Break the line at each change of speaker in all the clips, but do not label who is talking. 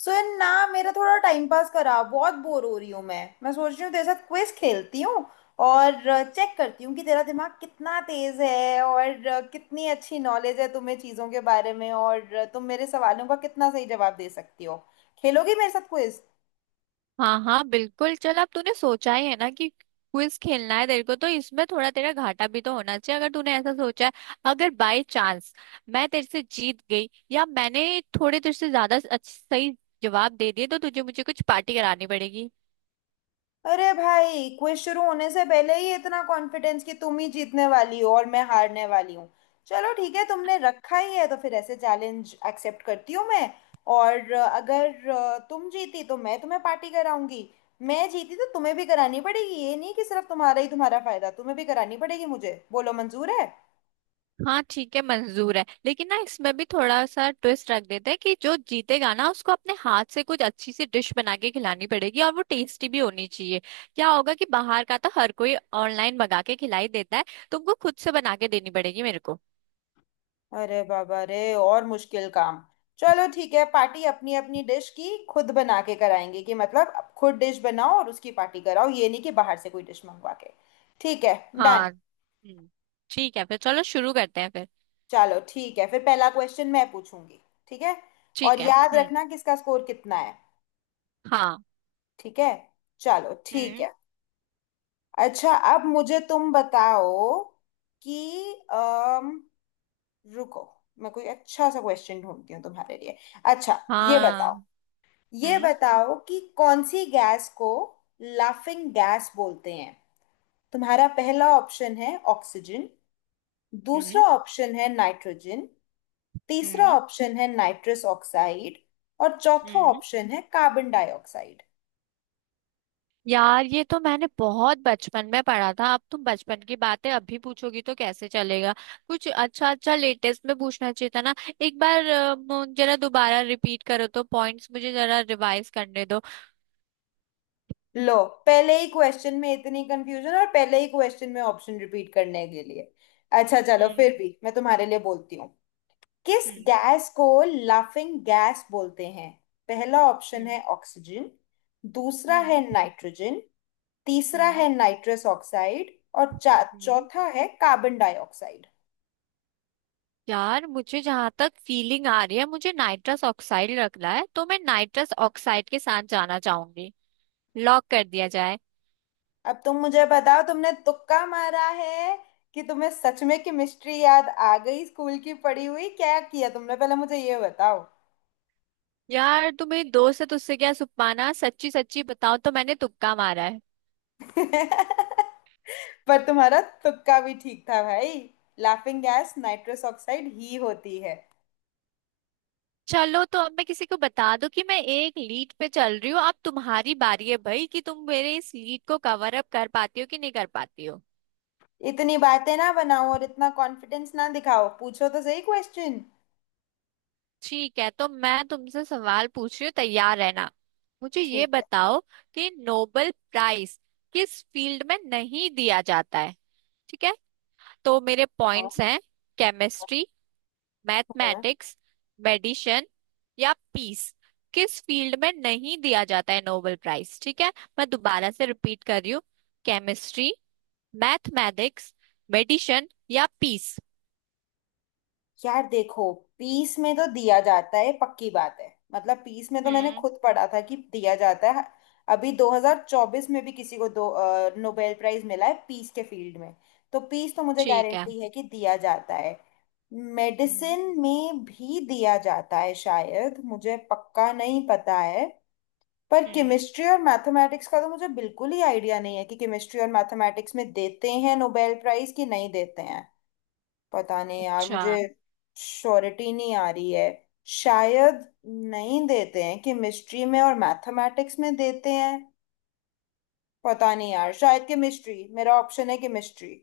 सो यार ना मेरा थोड़ा टाइम पास करा, बहुत बोर हो रही हूँ। मैं सोच रही हूँ तेरे साथ क्विज खेलती हूँ और चेक करती हूँ कि तेरा दिमाग कितना तेज है और कितनी अच्छी नॉलेज है तुम्हें चीज़ों के बारे में, और तुम मेरे सवालों का कितना सही जवाब दे सकती हो। खेलोगी मेरे साथ क्विज?
हाँ हाँ, बिल्कुल। चल, अब तूने सोचा ही है ना कि क्विज खेलना है तेरे को, तो इसमें थोड़ा तेरा घाटा भी तो होना चाहिए अगर तूने ऐसा सोचा है। अगर बाय चांस मैं तेरे से जीत गई या मैंने थोड़े तेरे से ज्यादा सही जवाब दे दिए तो तुझे मुझे कुछ पार्टी करानी पड़ेगी।
अरे भाई, क्विज शुरू होने से पहले ही इतना कॉन्फिडेंस कि तुम ही जीतने वाली हो और मैं हारने वाली हूँ। चलो ठीक है, तुमने रखा ही है तो फिर ऐसे चैलेंज एक्सेप्ट करती हूँ मैं। और अगर तुम जीती तो मैं तुम्हें पार्टी कराऊंगी। मैं जीती तो तुम्हें भी करानी पड़ेगी, ये नहीं कि सिर्फ तुम्हारा ही तुम्हारा फायदा। तुम्हें भी करानी पड़ेगी, मुझे बोलो मंजूर है।
हाँ ठीक है, मंजूर है। लेकिन ना इसमें भी थोड़ा सा ट्विस्ट रख देते हैं कि जो जीतेगा ना उसको अपने हाथ से कुछ अच्छी सी डिश बना के खिलानी पड़ेगी और वो टेस्टी भी होनी चाहिए। क्या होगा कि बाहर का तो हर कोई ऑनलाइन मंगा के खिलाई देता है, तुमको खुद से बना के देनी पड़ेगी मेरे को।
अरे बाबा रे, और मुश्किल काम। चलो ठीक है, पार्टी अपनी अपनी डिश की खुद बना के कराएंगे, कि मतलब अब खुद डिश बनाओ और उसकी पार्टी कराओ, ये नहीं कि बाहर से कोई डिश मंगवा के। ठीक है। डन।
हाँ। हम्म। ठीक है, फिर चलो शुरू करते हैं फिर।
चलो ठीक है फिर, पहला क्वेश्चन मैं पूछूंगी। ठीक है। और
ठीक है।
याद
हम्म।
रखना किसका स्कोर कितना है।
हाँ।
ठीक है। चलो ठीक
हम्म।
है। अच्छा अब मुझे तुम बताओ कि अम, रुको, मैं कोई अच्छा सा क्वेश्चन ढूंढती हूँ तुम्हारे लिए। अच्छा, ये
हाँ।
बताओ, ये
हम्म।
बताओ कि कौन सी गैस को लाफिंग गैस बोलते हैं। तुम्हारा पहला ऑप्शन है ऑक्सीजन, दूसरा
हम्म।
ऑप्शन है नाइट्रोजन, तीसरा
हम्म।
ऑप्शन है नाइट्रस ऑक्साइड, और चौथा
हम्म।
ऑप्शन है कार्बन डाइऑक्साइड।
यार ये तो मैंने बहुत बचपन में पढ़ा था, अब तुम बचपन की बातें अभी पूछोगी तो कैसे चलेगा। कुछ अच्छा अच्छा लेटेस्ट में पूछना चाहिए था ना। एक बार जरा दोबारा रिपीट करो तो पॉइंट्स मुझे जरा रिवाइज करने दो।
लो, पहले ही क्वेश्चन में इतनी कंफ्यूजन, और पहले ही क्वेश्चन में ऑप्शन रिपीट करने के लिए। अच्छा चलो,
हम्म।
फिर भी मैं तुम्हारे लिए बोलती हूँ। किस
हम्म।
गैस को लाफिंग गैस बोलते हैं? पहला ऑप्शन
हम्म।
है ऑक्सीजन, दूसरा है
हम्म।
नाइट्रोजन, तीसरा है
हम्म।
नाइट्रस ऑक्साइड, और
हम्म।
चौथा है कार्बन डाइऑक्साइड।
यार मुझे जहां तक फीलिंग आ रही है मुझे नाइट्रस ऑक्साइड रखना है, तो मैं नाइट्रस ऑक्साइड के साथ जाना चाहूंगी। लॉक कर दिया जाए।
अब तुम मुझे बताओ, तुमने तुक्का मारा है कि तुम्हें सच में केमिस्ट्री याद आ गई स्कूल की पढ़ी हुई? क्या किया तुमने, पहले मुझे ये बताओ।
यार तू मेरी दोस्त है तो उससे क्या सुपाना, सच्ची सच्ची बताओ तो मैंने तुक्का मारा है।
पर तुम्हारा तुक्का भी ठीक था भाई, लाफिंग गैस नाइट्रस ऑक्साइड ही होती है।
चलो तो अब मैं किसी को बता दूं कि मैं एक लीड पे चल रही हूँ। अब तुम्हारी बारी है भाई, कि तुम मेरे इस लीड को कवर अप कर पाती हो कि नहीं कर पाती हो।
इतनी बातें ना बनाओ और इतना कॉन्फिडेंस ना दिखाओ, पूछो तो सही क्वेश्चन।
ठीक है, तो मैं तुमसे सवाल पूछ रही हूँ, तैयार रहना। मुझे ये
ठीक है।
बताओ कि नोबेल प्राइज किस फील्ड में नहीं दिया जाता है। ठीक है। तो मेरे
हाँ।
पॉइंट्स हैं, केमिस्ट्री,
हाँ,
मैथमेटिक्स, मेडिसिन या पीस। किस फील्ड में नहीं दिया जाता है नोबेल प्राइज? ठीक है, मैं दोबारा से रिपीट कर रही हूँ। केमिस्ट्री, मैथमेटिक्स, मेडिसिन या पीस।
यार देखो, पीस में तो दिया जाता है, पक्की बात है। मतलब पीस में तो मैंने
हम्म।
खुद पढ़ा था कि दिया जाता है। अभी 2024 में भी किसी को दो नोबेल प्राइज मिला है पीस के फील्ड में। तो पीस तो मुझे
ठीक है।
गारंटी है कि दिया जाता है।
हम्म,
मेडिसिन में भी दिया जाता है शायद, मुझे पक्का नहीं पता है। पर
हम्म।
केमिस्ट्री और मैथमेटिक्स का तो मुझे बिल्कुल ही आइडिया नहीं है कि केमिस्ट्री और मैथमेटिक्स में देते हैं नोबेल प्राइज कि नहीं देते हैं। पता नहीं यार
अच्छा।
मुझे, श्योरिटी नहीं आ रही है। शायद नहीं देते हैं केमिस्ट्री में, और मैथमेटिक्स में देते हैं। पता नहीं यार, शायद केमिस्ट्री मेरा ऑप्शन है, केमिस्ट्री।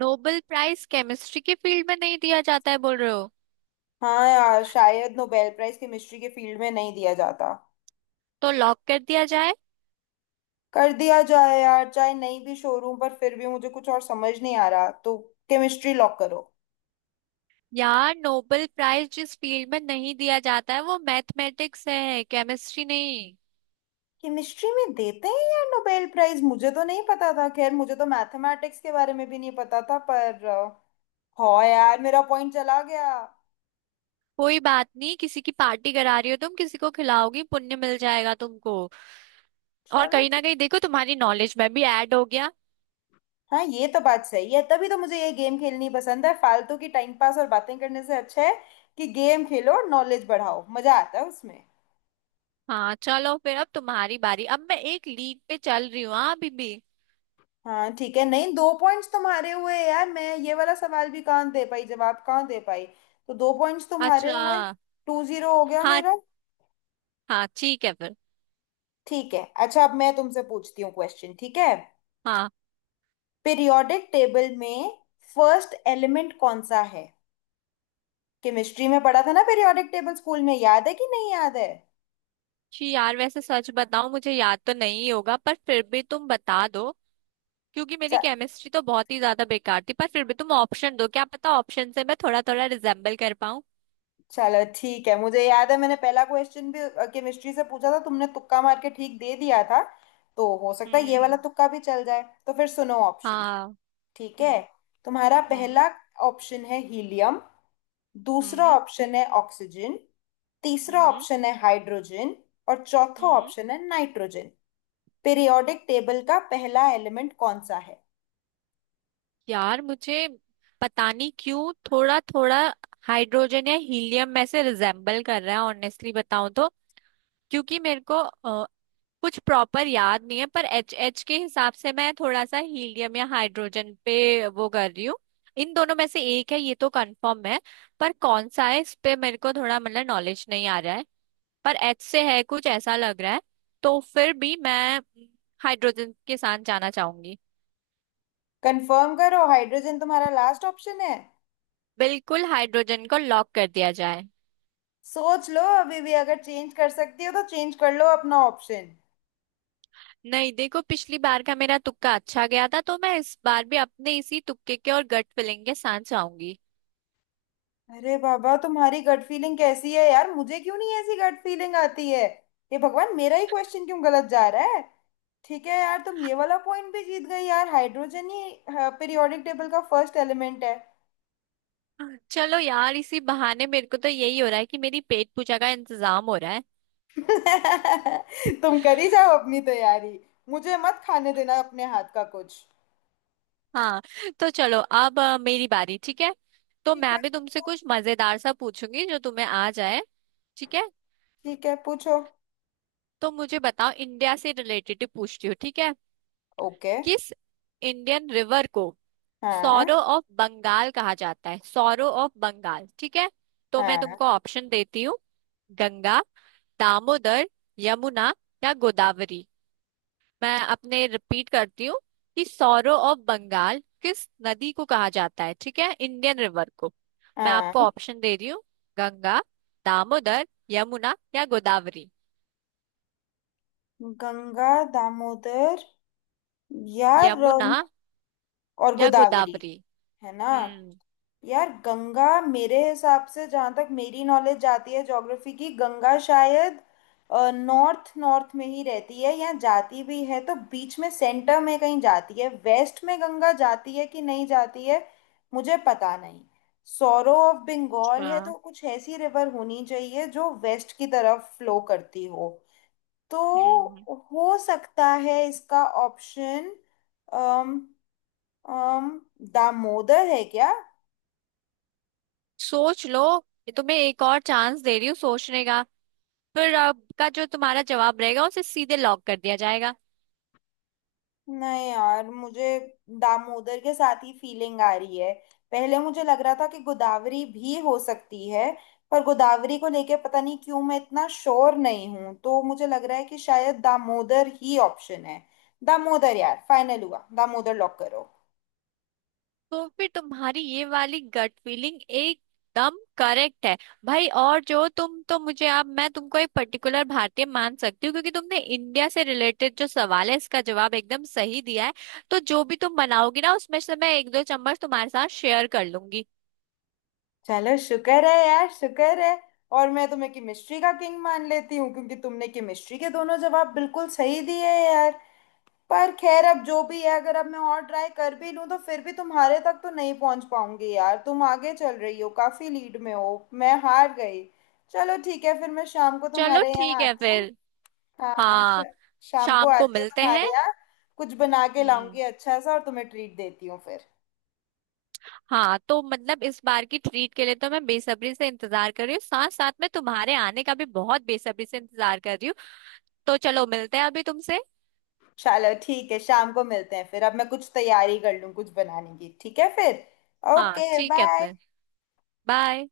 नोबेल प्राइज केमिस्ट्री के फील्ड में नहीं दिया जाता है बोल रहे हो?
हाँ यार, शायद नोबेल प्राइज केमिस्ट्री के फील्ड में नहीं दिया जाता।
तो लॉक कर दिया जाए।
कर दिया जाए यार, चाहे नहीं भी शोरूम पर फिर भी मुझे कुछ और समझ नहीं आ रहा, तो केमिस्ट्री लॉक करो।
यार नोबेल प्राइज जिस फील्ड में नहीं दिया जाता है वो मैथमेटिक्स है, केमिस्ट्री नहीं।
केमिस्ट्री में देते हैं यार नोबेल प्राइज, मुझे तो नहीं पता था। खैर, मुझे तो मैथमेटिक्स के बारे में भी नहीं पता था पर हो यार मेरा पॉइंट चला गया।
कोई बात नहीं, किसी की पार्टी करा रही हो तुम, किसी को खिलाओगी, पुण्य मिल जाएगा तुमको। और
चलो
कहीं ना
ठीक।
कहीं देखो तुम्हारी नॉलेज में भी ऐड हो गया।
हाँ ये तो बात सही है, तभी तो मुझे ये गेम खेलनी पसंद है। फालतू की टाइम पास और बातें करने से अच्छा है कि गेम खेलो और नॉलेज बढ़ाओ, मजा आता है उसमें।
हाँ चलो फिर, अब तुम्हारी बारी, अब मैं एक लीड पे चल रही हूँ, हाँ अभी भी।
हाँ ठीक है, नहीं दो पॉइंट्स तुम्हारे हुए यार, मैं ये वाला सवाल भी कहाँ दे पाई जवाब, कहाँ दे पाई। तो दो पॉइंट्स तुम्हारे हुए,
अच्छा।
टू जीरो हो गया
हाँ।
मेरा।
हाँ ठीक है फिर।
ठीक है, अच्छा अब मैं तुमसे पूछती हूँ क्वेश्चन, ठीक है।
हाँ।
पीरियोडिक टेबल में फर्स्ट एलिमेंट कौन सा है? केमिस्ट्री में पढ़ा था ना पीरियोडिक टेबल स्कूल में, याद है कि नहीं याद है?
जी यार, वैसे सच बताऊं, मुझे याद तो नहीं होगा पर फिर भी तुम बता दो। क्योंकि मेरी
च-
केमिस्ट्री तो बहुत ही ज्यादा बेकार थी, पर फिर भी तुम ऑप्शन दो, क्या पता ऑप्शन से मैं थोड़ा थोड़ा रिजेम्बल कर पाऊं।
चलो ठीक है, मुझे याद है, मैंने पहला क्वेश्चन भी केमिस्ट्री से पूछा था, तुमने तुक्का मार के ठीक दे दिया था, तो हो सकता है ये वाला
हम्म।
तुक्का भी चल जाए। तो फिर सुनो ऑप्शन।
हाँ।
ठीक है।
हम्म।
तुम्हारा
हम्म।
पहला ऑप्शन है हीलियम, दूसरा
हम्म।
ऑप्शन है ऑक्सीजन, तीसरा
हम्म।
ऑप्शन है हाइड्रोजन, और चौथा
हम्म।
ऑप्शन है नाइट्रोजन। पीरियोडिक टेबल का पहला एलिमेंट कौन सा है?
यार मुझे पता नहीं क्यों थोड़ा थोड़ा हाइड्रोजन या हीलियम में से रिजेम्बल कर रहा है, ऑनेस्टली बताऊं तो। क्योंकि मेरे को कुछ प्रॉपर याद नहीं है, पर एच एच के हिसाब से मैं थोड़ा सा हीलियम या हाइड्रोजन पे वो कर रही हूँ। इन दोनों में से एक है ये तो कंफर्म है। पर कौन सा है इस पे मेरे को थोड़ा मतलब नॉलेज नहीं आ रहा है। पर एच से है कुछ ऐसा लग रहा है। तो फिर भी मैं हाइड्रोजन के साथ जाना चाहूंगी।
कंफर्म करो, हाइड्रोजन तुम्हारा लास्ट ऑप्शन है?
बिल्कुल, हाइड्रोजन को लॉक कर दिया जाए।
सोच लो अभी भी, अगर चेंज कर सकती हो तो चेंज कर लो अपना ऑप्शन।
नहीं देखो, पिछली बार का मेरा तुक्का अच्छा गया था तो मैं इस बार भी अपने इसी तुक्के के और गट फिलिंग के साथ जाऊंगी।
अरे बाबा, तुम्हारी गट फीलिंग कैसी है यार, मुझे क्यों नहीं ऐसी गट फीलिंग आती है। हे भगवान, मेरा ही क्वेश्चन क्यों गलत जा रहा है। ठीक है यार, तुम ये वाला पॉइंट भी जीत गई यार, हाइड्रोजन ही पीरियोडिक टेबल का फर्स्ट एलिमेंट है।
चलो यार इसी बहाने मेरे को तो यही हो रहा है कि मेरी पेट पूजा का इंतजाम हो रहा है।
तुम करी जाओ अपनी तैयारी, मुझे मत खाने देना अपने हाथ का कुछ।
हाँ। तो चलो अब मेरी बारी, ठीक है। तो
ठीक
मैं
है
भी तुमसे
पूछो।
कुछ मजेदार सा पूछूंगी जो तुम्हें आ जाए। ठीक है।
ठीक है पूछो।
तो मुझे बताओ, इंडिया से रिलेटेड ही पूछती हूँ, ठीक है।
ओके।
किस इंडियन रिवर को
हाँ।
सौरो ऑफ बंगाल कहा जाता है? सौरो ऑफ बंगाल, ठीक है। तो मैं
हाँ।
तुमको ऑप्शन देती हूँ। गंगा, दामोदर, यमुना या गोदावरी। मैं अपने रिपीट करती हूँ कि सौरो ऑफ बंगाल किस नदी को कहा जाता है, ठीक है, इंडियन रिवर को। मैं
हाँ।
आपको ऑप्शन दे रही हूँ। गंगा, दामोदर, यमुना या गोदावरी।
गंगा, दामोदर, या
यमुना
रम, और
या
गोदावरी,
गोदावरी।
है ना?
हम्म।
यार गंगा मेरे हिसाब से, जहाँ तक मेरी नॉलेज जाती है ज्योग्राफी की, गंगा शायद नॉर्थ, नॉर्थ में ही रहती है, या जाती भी है तो बीच में सेंटर में कहीं जाती है। वेस्ट में गंगा जाती है कि नहीं जाती है, मुझे पता नहीं। सौरो ऑफ बंगाल
अच्छा,
है तो कुछ ऐसी रिवर होनी चाहिए जो वेस्ट की तरफ फ्लो करती हो। तो
हम्म।
हो सकता है इसका ऑप्शन अम अम दामोदर है क्या?
सोच लो, ये तुम्हें एक और चांस दे रही हूँ सोचने का। फिर आपका जो तुम्हारा जवाब रहेगा उसे सीधे लॉक कर दिया जाएगा।
नहीं यार, मुझे दामोदर के साथ ही फीलिंग आ रही है। पहले मुझे लग रहा था कि गोदावरी भी हो सकती है, पर गोदावरी को लेके पता नहीं क्यों मैं इतना श्योर नहीं हूं, तो मुझे लग रहा है कि शायद दामोदर ही ऑप्शन है। दामोदर यार, फाइनल हुआ, दामोदर लॉक करो।
तो फिर तुम्हारी ये वाली गट फीलिंग एकदम करेक्ट है भाई। और जो तुम, तो मुझे, अब मैं तुमको एक पर्टिकुलर भारतीय मान सकती हूँ, क्योंकि तुमने इंडिया से रिलेटेड जो सवाल है इसका जवाब एकदम सही दिया है। तो जो भी तुम बनाओगी ना उसमें से मैं एक दो चम्मच तुम्हारे साथ शेयर कर लूंगी।
चलो शुक्र है यार, शुक्र है। और मैं तुम्हें केमिस्ट्री का किंग मान लेती हूँ, क्योंकि तुमने केमिस्ट्री के दोनों जवाब बिल्कुल सही दिए हैं यार। पर खैर अब जो भी है, अगर अब मैं और ट्राई कर भी लूं तो फिर भी तुम्हारे तक तो नहीं पहुंच पाऊंगी यार, तुम आगे चल रही हो, काफी लीड में हो। मैं हार गई। चलो ठीक है फिर, मैं शाम को
चलो
तुम्हारे
ठीक
यहाँ
है
आती हूँ।
फिर।
हाँ,
हाँ।
शाम को
शाम को
आती हूँ
मिलते
तुम्हारे
हैं।
यहाँ, कुछ बना के
हम्म।
लाऊंगी अच्छा सा और तुम्हें ट्रीट देती हूँ फिर।
हाँ तो मतलब इस बार की ट्रीट के लिए तो मैं बेसब्री से इंतजार कर रही हूँ, साथ साथ में तुम्हारे आने का भी बहुत बेसब्री से इंतजार कर रही हूँ। तो चलो मिलते हैं अभी तुमसे।
चलो ठीक है, शाम को मिलते हैं फिर, अब मैं कुछ तैयारी कर लूँ कुछ बनाने की, ठीक है फिर।
हाँ
ओके
ठीक है
बाय।
फिर। बाय।